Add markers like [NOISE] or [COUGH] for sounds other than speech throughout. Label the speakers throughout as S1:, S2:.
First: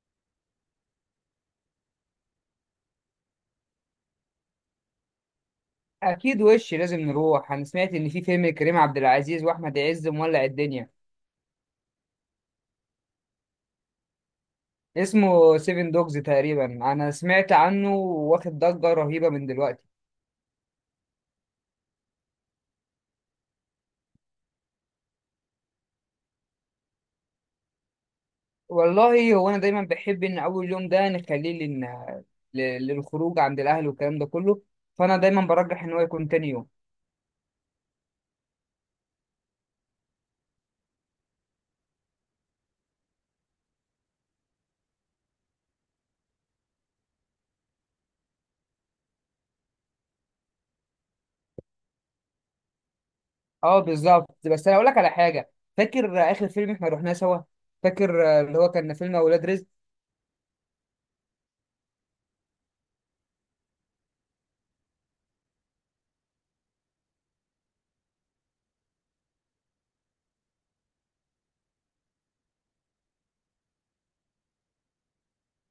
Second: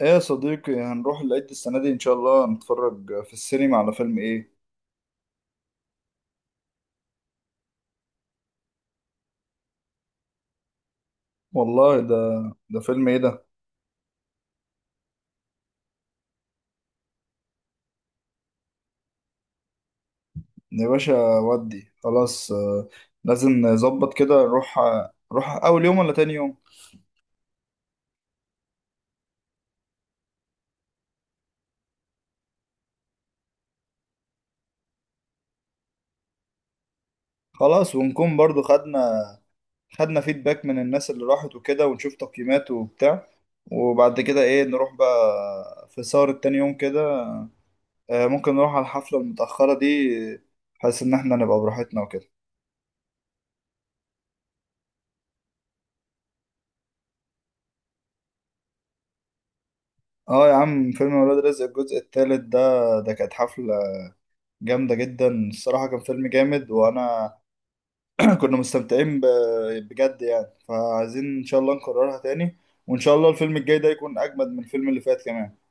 S1: ايه يا صديقي، هنروح العيد السنة دي إن شاء الله نتفرج في السينما على فيلم إيه؟
S2: اكيد وش لازم نروح. انا سمعت ان في فيلم كريم عبد العزيز واحمد عز مولع الدنيا.
S1: والله ده، ده فيلم إيه ده؟
S2: اسمه سيفن دوجز تقريبا، انا سمعت عنه واخد ضجة رهيبة من دلوقتي.
S1: يا باشا ودي خلاص آه، لازم نظبط كده نروح. نروح أول يوم ولا تاني يوم؟
S2: والله هو انا دايما بحب ان اول يوم ده نخليه لن... ل- للخروج عند الاهل والكلام ده كله، فانا دايما برجح ان هو يكون تاني يوم.
S1: خلاص ونكون برضو خدنا فيدباك من الناس اللي راحت وكده ونشوف تقييمات وبتاع، وبعد كده إيه نروح بقى في سهرة تاني يوم كده. آه، ممكن نروح على الحفلة المتأخرة دي بحيث إن إحنا نبقى براحتنا وكده.
S2: اه بالظبط، بس انا اقول لك على حاجة. فاكر اخر فيلم احنا رحناه سوا؟ فاكر اللي هو كان فيلم اولاد رزق.
S1: اه يا عم فيلم ولاد رزق الجزء الثالث ده، ده كانت حفلة جامدة جدا الصراحة، كان فيلم جامد وانا [CLEARS THROAT] كنا مستمتعين ب- بجد يعني، فعايزين ان شاء الله نكررها تاني، وان شاء الله الفيلم الجاي ده يكون اجمد من الفيلم اللي فات كمان. [LAUGHS]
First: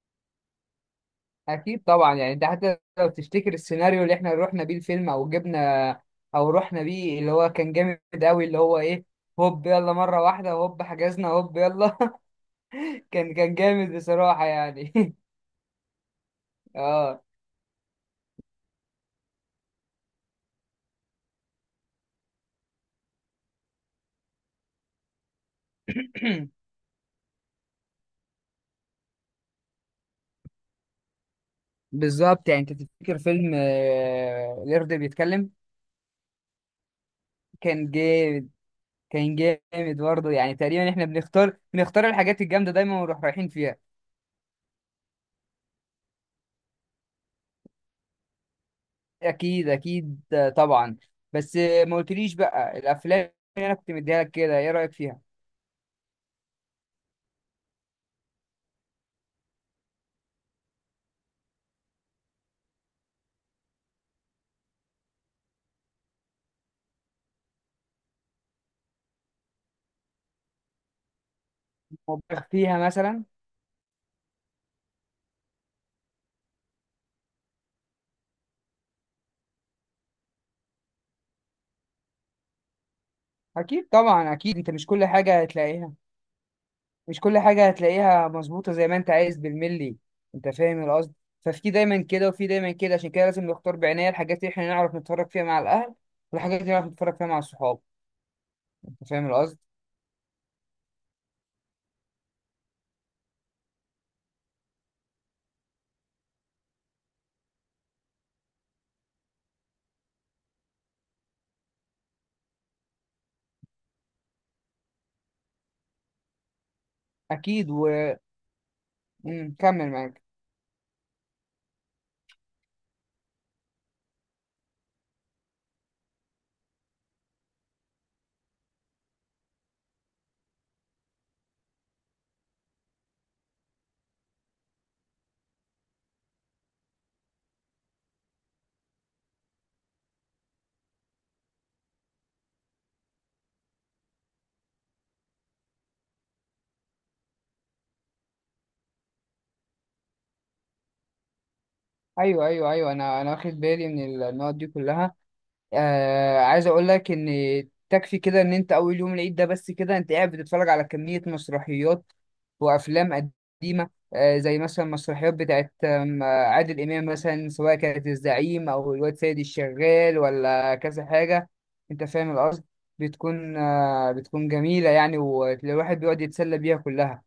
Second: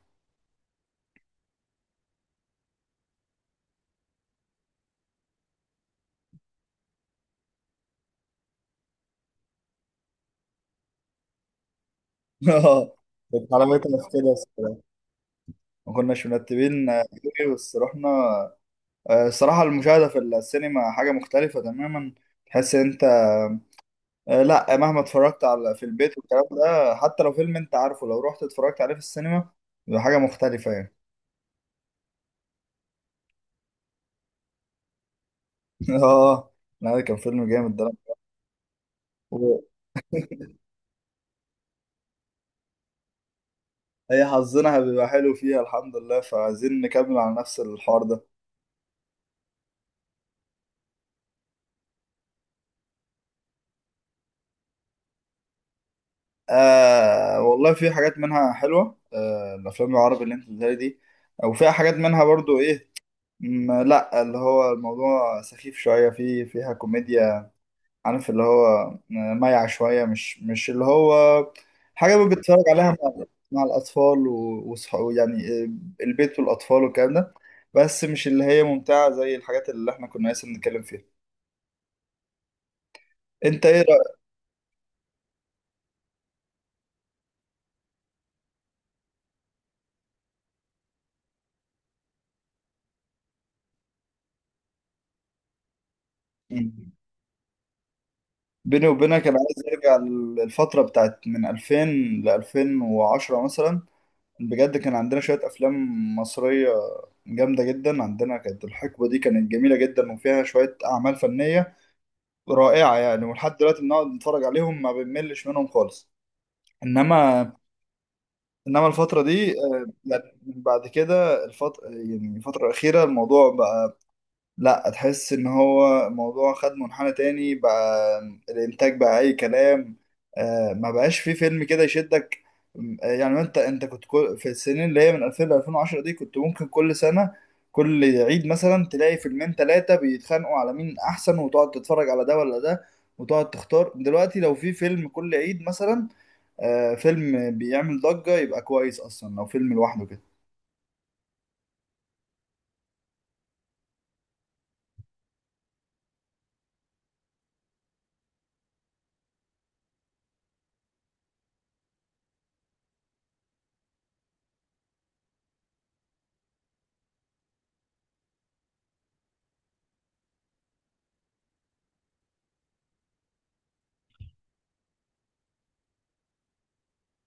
S2: اكيد طبعا، يعني انت حتى لو تفتكر السيناريو اللي احنا رحنا بيه الفيلم او جبنا او رحنا بيه، اللي هو كان جامد قوي، اللي هو ايه، هوب يلا مره واحده هوب حجزنا هوب يلا. [LAUGHS]
S1: اه،
S2: كان
S1: كانت
S2: كان جامد
S1: حلاوتها في كده،
S2: بصراحه يعني. [LAUGHS]
S1: ما كناش مرتبين آه،
S2: اه.
S1: أوي، بس رحنا. آه، الصراحة المشاهدة في السينما حاجة مختلفة تماما، تحس انت آه، لا مهما اتفرجت على في البيت والكلام
S2: [CLEARS THROAT]
S1: ده، حتى لو فيلم انت عارفه لو رحت اتفرجت عليه في السينما بيبقى حاجة مختلفة يعني.
S2: بالظبط، يعني انت تفتكر فيلم القرد بيتكلم؟
S1: [LAUGHS] اه، لا ده كان فيلم جامد ده.
S2: كان جامد. كان جامد برضه، يعني تقريبا احنا بنختار الحاجات الجامده دايما ونروح رايحين فيها.
S1: هي حظنا بيبقى حلو فيها الحمد لله، فعايزين نكمل على نفس الحوار ده.
S2: اكيد اكيد طبعا. بس ما قلتليش بقى الافلام اللي انا كنت مديها لك كده ايه رايك فيها؟
S1: آه والله في حاجات منها حلوة، آه الأفلام العربي اللي انت بتقولها دي، وفيها حاجات منها برضو ايه، لا اللي هو الموضوع سخيف شوية، في فيها كوميديا، عارف اللي هو آه، مايع شوية، مش اللي هو حاجة
S2: مبالغ
S1: بتتفرج
S2: فيها
S1: عليها
S2: مثلا.
S1: مع، مع الأطفال وصحابه يعني، آه، البيت والأطفال والكلام ده، بس مش اللي هي ممتعة زي الحاجات اللي احنا كنا لسه بنتكلم فيها. أنت إيه
S2: اكيد
S1: رأيك؟
S2: طبعا، اكيد انت مش كل حاجه هتلاقيها، مش كل حاجه هتلاقيها مظبوطه زي ما انت عايز بالملي، انت فاهم القصد. ففي دايما كده وفي دايما كده، عشان كده لازم نختار بعنايه الحاجات اللي احنا نعرف نتفرج فيها مع الاهل، والحاجات اللي نعرف نتفرج فيها مع الصحاب.
S1: بيني
S2: انت فاهم
S1: وبينك أنا
S2: القصد.
S1: عايز أرجع للفترة بتاعت من 2000 ل 2010 مثلا، بجد كان عندنا شوية أفلام مصرية جامدة جدا. عندنا كانت الحقبة دي كانت جميلة جدا وفيها شوية أعمال فنية رائعة يعني، ولحد دلوقتي بنقعد نتفرج عليهم ما بنملش منهم خالص. انما
S2: اكيد وكمل.
S1: انما الفترة دي آه،
S2: معاك.
S1: يعني بعد كده الفترة، يعني الفترة الأخيرة الموضوع بقى لا، تحس ان هو الموضوع خد منحنى تاني بقى، الانتاج بقى اي كلام، آه ما بقاش فيه فيلم كده يشدك. يعني انت كنت كل في السنين اللي هي من 2000 ل 2010 دي كنت ممكن كل سنة كل عيد مثلا تلاقي فيلمين ثلاثة بيتخانقوا على مين احسن، وتقعد تتفرج على ده ولا ده، وتقعد تختار. دلوقتي لو في فيلم كل عيد مثلا آه، فيلم بيعمل ضجة يبقى كويس اصلا لو فيلم لوحده كده.
S2: ايوه ايوه ايوه، انا واخد بالي من النقط دي كلها. آه، عايز اقول لك ان تكفي كده ان انت اول يوم العيد ده بس كده انت قاعد بتتفرج على كمية مسرحيات وافلام قديمة، آه زي مثلا مسرحيات بتاعت آم، آه، عادل امام، مثلا سواء كانت الزعيم او الواد سيد الشغال ولا كذا حاجة، انت فاهم القصد. بتكون آه، بتكون جميلة يعني، والواحد بيقعد يتسلى بيها كلها.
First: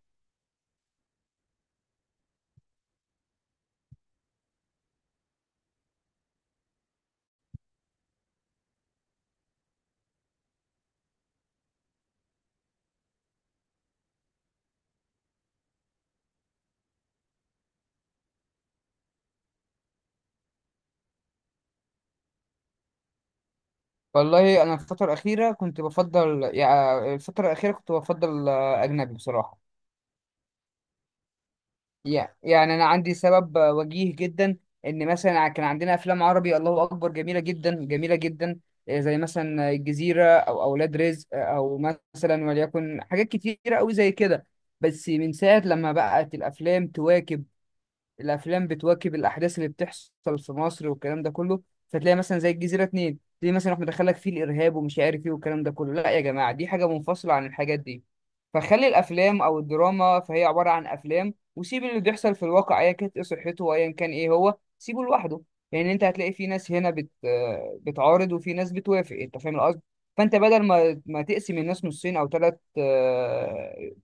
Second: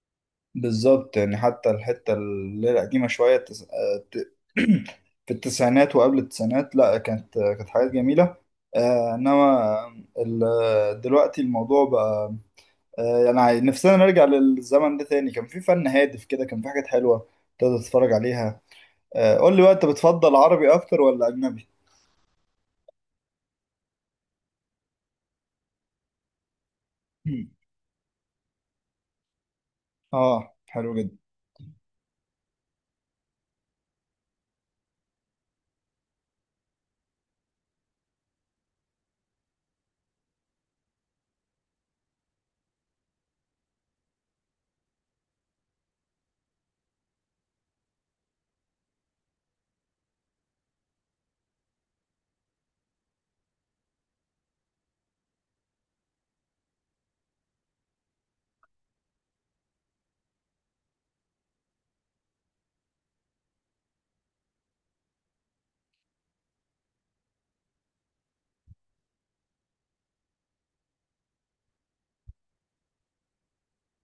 S1: بالظبط يعني، حتى الحتة اللي هي القديمة شوية، [CLEARS THROAT] في التسعينات وقبل التسعينات لا، كانت حاجات جميلة آه، إنما دلوقتي الموضوع بقى آه، يعني نفسنا نرجع للزمن ده تاني، كان في فن هادف كده، كان في حاجات حلوة تقدر تتفرج عليها. آه، قول لي بقى أنت بتفضل عربي أكتر ولا أجنبي؟
S2: والله انا الفترة الأخيرة كنت بفضل، يعني الفترة
S1: [CLEARS THROAT]
S2: الأخيرة كنت بفضل أجنبي بصراحة.
S1: آه حلو جدا.
S2: يعني انا عندي سبب وجيه جدا. ان مثلا كان عندنا افلام عربي الله اكبر جميله جدا جميله جدا، زي مثلا الجزيره او اولاد رزق، او مثلا وليكن حاجات كتيره قوي زي كده. بس من ساعه لما بقت الافلام تواكب، الافلام بتواكب الاحداث اللي بتحصل في مصر والكلام ده كله، فتلاقي مثلا زي الجزيره اتنين تلاقي مثلا احنا دخلك فيه الارهاب ومش عارف ايه والكلام ده كله. لا يا جماعه، دي حاجه منفصله عن الحاجات دي. فخلي الافلام او الدراما، فهي عباره عن افلام، وسيب اللي بيحصل في الواقع ايا كانت ايه صحته وايا كان ايه هو، سيبه لوحده. يعني انت هتلاقي في ناس هنا بت آه، بتعارض وفي ناس بتوافق، انت فاهم القصد. فانت بدل ما تقسم الناس نصين او ثلاث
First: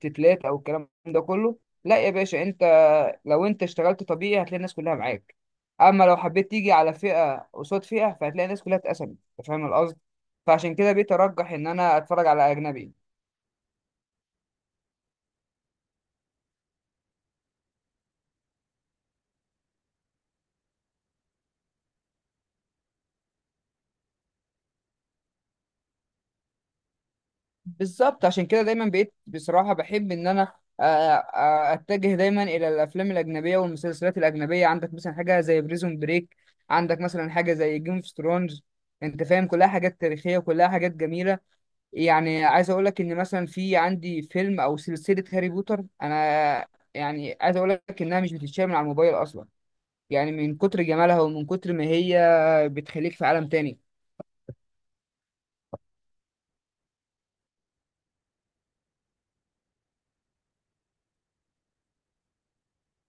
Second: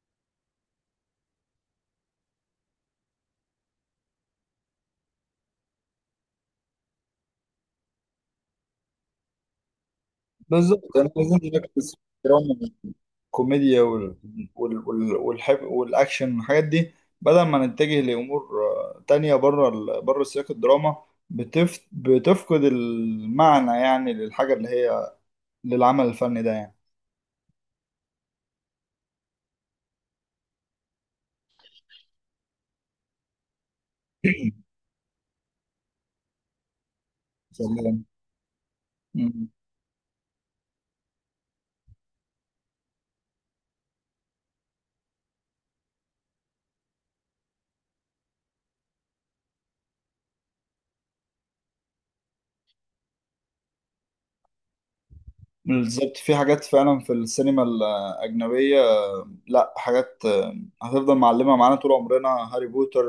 S2: تتلات او الكلام ده كله، لا يا باشا انت، لو انت اشتغلت طبيعي هتلاقي الناس كلها معاك، اما لو حبيت تيجي على فئه قصاد فئه فهتلاقي الناس كلها اتقسمت، انت فاهم القصد. فعشان
S1: بالظبط
S2: كده
S1: أنا
S2: بقيت
S1: لازم
S2: ارجح ان
S1: نركز في
S2: انا اتفرج على
S1: الدراما،
S2: اجنبي.
S1: الكوميديا والحب، والاكشن والحاجات دي، بدل ما نتجه لامور آه، تانية بره بره سياق الدراما، بتفقد المعنى يعني للحاجه اللي هي للعمل الفني ده يعني.
S2: بالظبط، عشان كده دايما بقيت بصراحة بحب إن أنا، آه، أتجه دايما إلى الأفلام الأجنبية والمسلسلات الأجنبية. عندك مثلا حاجة زي بريزون بريك، عندك مثلا حاجة زي جيم
S1: سلام.
S2: اوف ثرونز، أنت فاهم،
S1: مم.
S2: كلها حاجات تاريخية وكلها حاجات جميلة. يعني عايز أقول لك إن مثلا في عندي فيلم أو سلسلة هاري بوتر أنا، يعني عايز أقول لك إنها مش بتتشال من على الموبايل أصلا، يعني من كتر جمالها ومن كتر ما هي بتخليك في عالم تاني.
S1: بالظبط في حاجات فعلا في السينما الاجنبيه، لا حاجات آه، هتفضل معلمة معانا طول عمرنا. هاري بوتر،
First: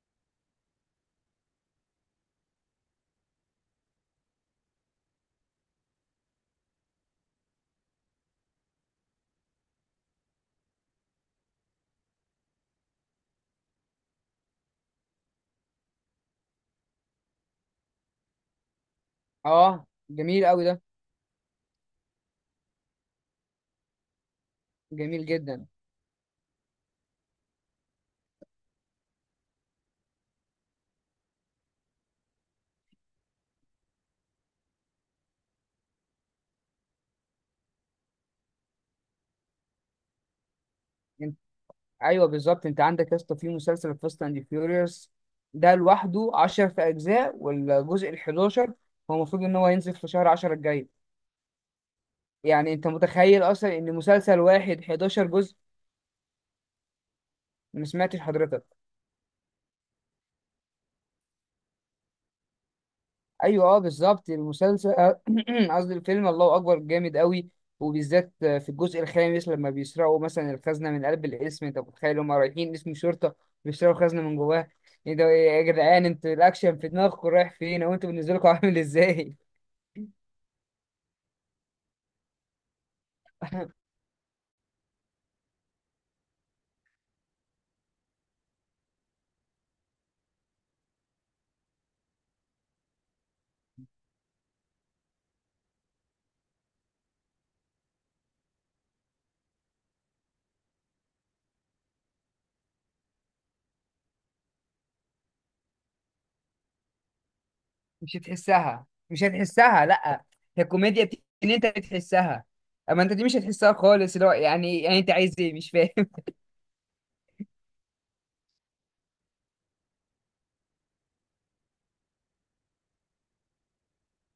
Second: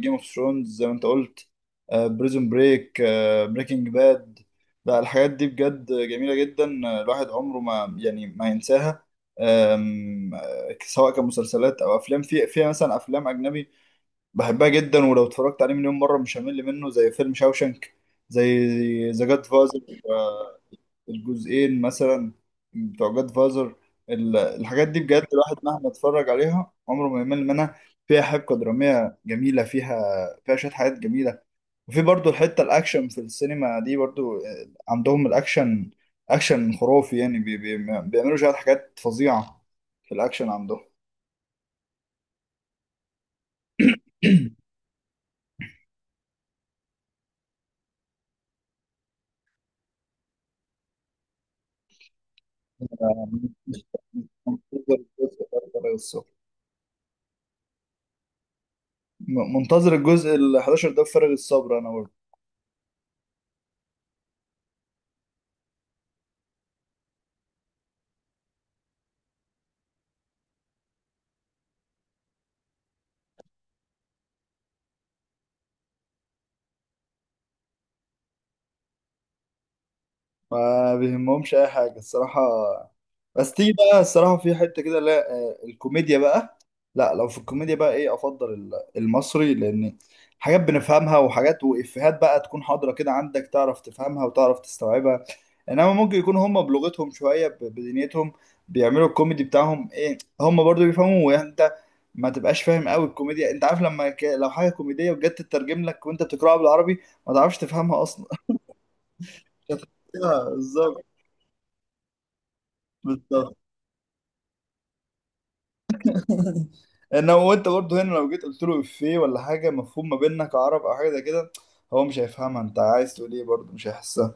S1: جيم اوف ثرونز زي ما انت قلت، بريزون بريك، بريكنج باد، لا الحاجات دي بجد جميلة جدا آه، الواحد عمره ما يعني ما ينساها. آم، آه، سواء كمسلسلات او افلام، في مثلا افلام اجنبي بحبها جدا، ولو اتفرجت عليه مليون مرة مش همل منه، زي فيلم شاوشنك، زي ذا جاد فازر.
S2: أه جميل أوي ده.
S1: الجزئين مثلا بتوع جاد فازر، الحاجات دي بجد
S2: جميل
S1: الواحد
S2: جدا.
S1: مهما اتفرج عليها عمره ما يمل منها. فيها حبكة درامية جميلة، فيها شوية حاجات جميلة، وفي برضو الحتة الأكشن في السينما دي برضو آه، عندهم الأكشن، أكشن خرافي يعني، بي بي بيعملوا شوية حاجات فظيعة في الأكشن عندهم.
S2: ايوه بالظبط، انت عندك يا اسطى في مسلسل فاست اند فيوريوس، ده لوحده 10 في اجزاء، والجزء ال 11 هو المفروض ان هو ينزل في شهر 10 الجاي. يعني انت متخيل اصلا
S1: مش-
S2: ان مسلسل واحد
S1: منتظر
S2: 11
S1: الجزء
S2: جزء؟
S1: ده بفارغ الصبر.
S2: ما سمعتش حضرتك.
S1: منتظر الجزء ال 11 ده بفارغ الصبر أنا.
S2: ايوه اه بالظبط المسلسل، [CLEARS THROAT] قصدي الفيلم، الله اكبر جامد قوي. وبالذات في الجزء الخامس لما بيسرقوا مثلا الخزنه من قلب القسم، انت متخيل هم رايحين قسم شرطه بيسرقوا خزنه من جواه؟ ايه ده، إيه يا جدعان، انتوا الاكشن في دماغكم رايح فين او انتوا بالنسبه لكم عامل ازاي؟ [LAUGHS]
S1: ما بيهمهمش اي حاجه الصراحه، بس تيجي بقى الصراحه في حته كده لا آه، الكوميديا بقى، لا لو في الكوميديا بقى ايه افضل المصري، لان حاجات بنفهمها وحاجات وافيهات بقى تكون حاضره كده عندك، تعرف تفهمها وتعرف تستوعبها. انما ممكن يكون هم بلغتهم شويه بدنيتهم بيعملوا الكوميدي بتاعهم ايه، هم برضو بيفهموا يعني انت ما تبقاش فاهم قوي الكوميديا. انت عارف لما لو حاجه كوميديه وجت تترجم لك وانت بتقراها بالعربي ما تعرفش تفهمها
S2: مش
S1: اصلا.
S2: هتحسها، مش هتحسها،
S1: [LAUGHS]
S2: لا. هي
S1: بالظبط.
S2: الكوميديا ان انت بتحسها، اما انت دي مش
S1: بالظبط
S2: هتحسها خالص، اللي هو يعني، يعني انت عايز ايه مش فاهم.
S1: انا وانت برضه هنا لو جيت قلت له افيه ولا حاجه مفهوم ما بيننا كعرب او حاجه زي كده، هو مش هيفهمها، انت عايز تقول ايه برضه مش هيحسها.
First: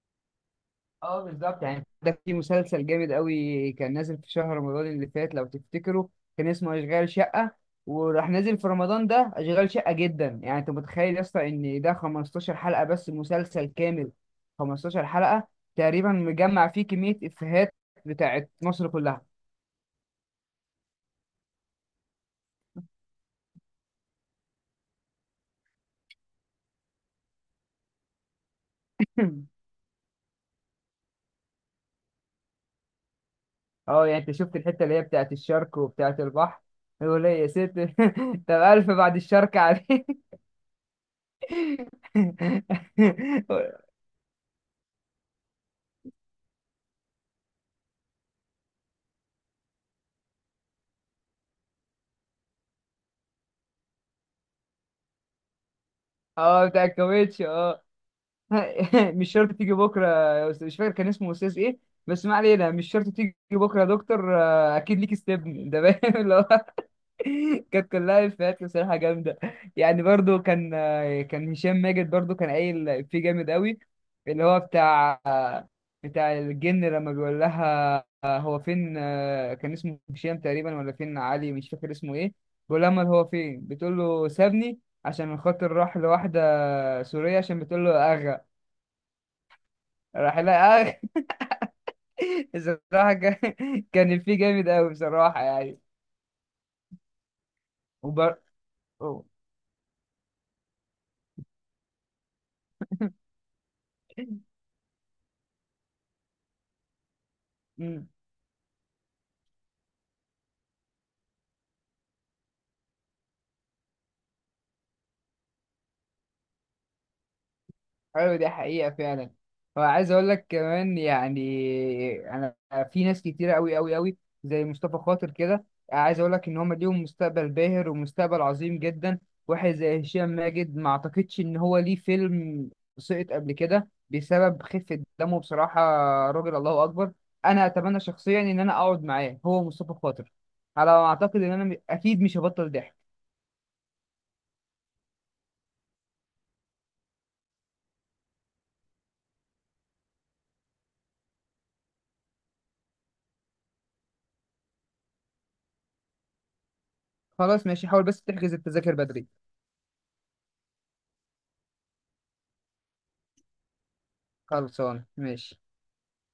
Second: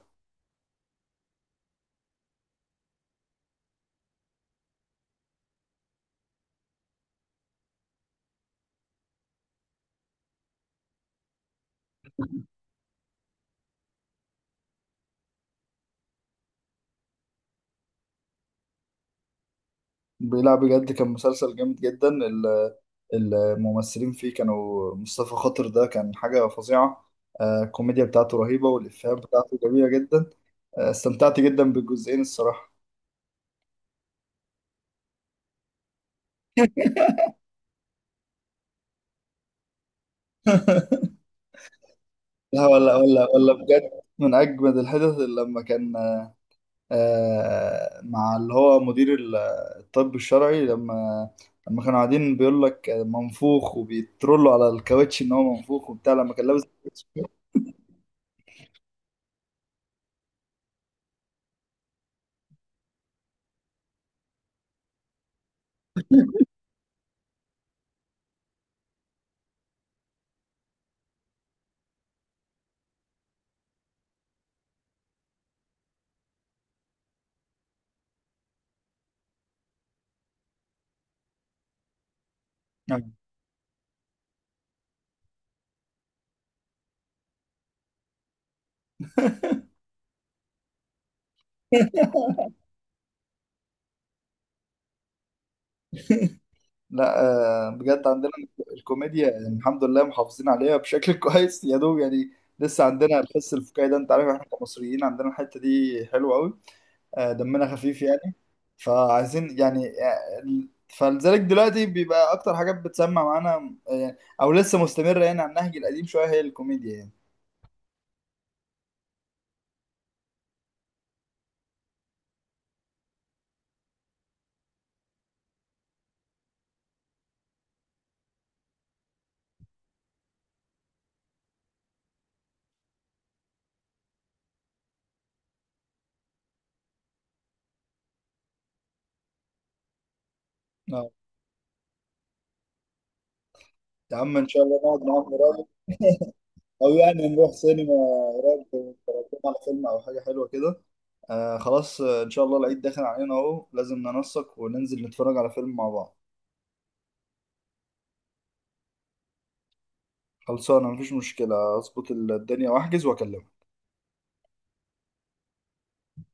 S2: [LAUGHS] اه بالظبط. يعني ده في مسلسل جامد قوي كان نازل في شهر رمضان اللي فات لو تفتكروا، كان اسمه اشغال شقة، وراح نازل في رمضان ده اشغال شقة جدا. يعني انت متخيل يا اسطى ان ده 15 حلقة بس مسلسل كامل، 15 حلقة تقريبا مجمع فيه كمية افيهات بتاعت مصر كلها.
S1: لا بجد كان مسلسل جامد جدا الممثلين فيه كانوا مصطفى خاطر، ده كان حاجه فظيعه آه، الكوميديا بتاعته رهيبه والافيهات بتاعته
S2: [LAUGHS]
S1: جميله جدا. آه، استمتعت جدا بالجزئين الصراحه.
S2: اه يعني انت شفت الحته اللي هي بتاعت الشرق وبتاعت البحر، يقول ايه يا ست؟ [LAUGHS] طب الف بعد الشرق عليك. [LAUGHS]
S1: [LAUGHS] لا ولا ولا ولا بجد، من اجمد الحدث لما كان آه، مع اللي هو مدير الطب الشرعي، لما كانوا قاعدين بيقول لك منفوخ وبيترولوا على الكاوتش ان هو منفوخ وبتاع، لما كان لابس
S2: اه بتاع
S1: الكاوتش.
S2: الكاوتش اه. [LAUGHS] مش شرط تيجي بكره يا استاذ، مش فاكر كان اسمه استاذ ايه، بس ما علينا، مش شرط تيجي بكره يا دكتور، آه، اكيد ليك استبن ده باين. [LAUGHS] كانت كلها افيهات بصراحه جامده. يعني برضو كان، كان هشام ماجد برضو كان قايل فيه جامد قوي، اللي هو بتاع الجن لما بيقول لها هو فين، كان اسمه هشام تقريبا ولا فين علي مش فاكر اسمه ايه، بيقول لها امال
S1: نعم.
S2: هو فين، بتقول له سابني عشان خاطر راح لواحده سوريه عشان بتقول له اغا، راح لها اغا. [LAUGHS] بصراحه كان، كان فيه جامد قوي بصراحه يعني.
S1: لا آه، بجد عندنا
S2: وبر...
S1: الكوميديا يعني الحمد لله محافظين عليها بشكل [LAUGHS] كويس يا دوب يعني. لسه عندنا الحس الفكاهي ده، انت عارف احنا كمصريين عندنا الحتة دي حلوة قوي آه، دمنا خفيف يعني، فعايزين يعني آه، فلذلك دلوقتي بيبقى اكتر حاجات بتسمع معانا آه، يعني او لسه مستمره يعني على النهج القديم شويه هي الكوميديا يعني.
S2: ايوه دي حقيقة فعلا. وعايز اقول لك كمان، يعني انا في ناس كتيرة قوي قوي قوي زي مصطفى خاطر كده، عايز اقول لك ان هم ليهم مستقبل باهر ومستقبل عظيم جدا. واحد زي هشام ماجد ما اعتقدش ان هو ليه فيلم سقط قبل كده بسبب خفة دمه بصراحة، راجل الله اكبر. انا اتمنى شخصيا ان انا اقعد معاه هو مصطفى خاطر، على
S1: اه
S2: ما اعتقد ان انا اكيد مش هبطل ضحك.
S1: يا عم، ان شاء الله نقعد معاهم قريب، او يعني نروح سينما قريب نتفرج على فيلم او حاجه حلوه كده. آه خلاص آه، ان شاء الله العيد داخل علينا اهو، لازم ننسق وننزل نتفرج على فيلم مع بعض.
S2: خلاص ماشي، حاول بس تحجز التذاكر بدري.
S1: خلصانه، مفيش مشكله، اظبط الدنيا واحجز واكلمك.
S2: خلصان ماشي.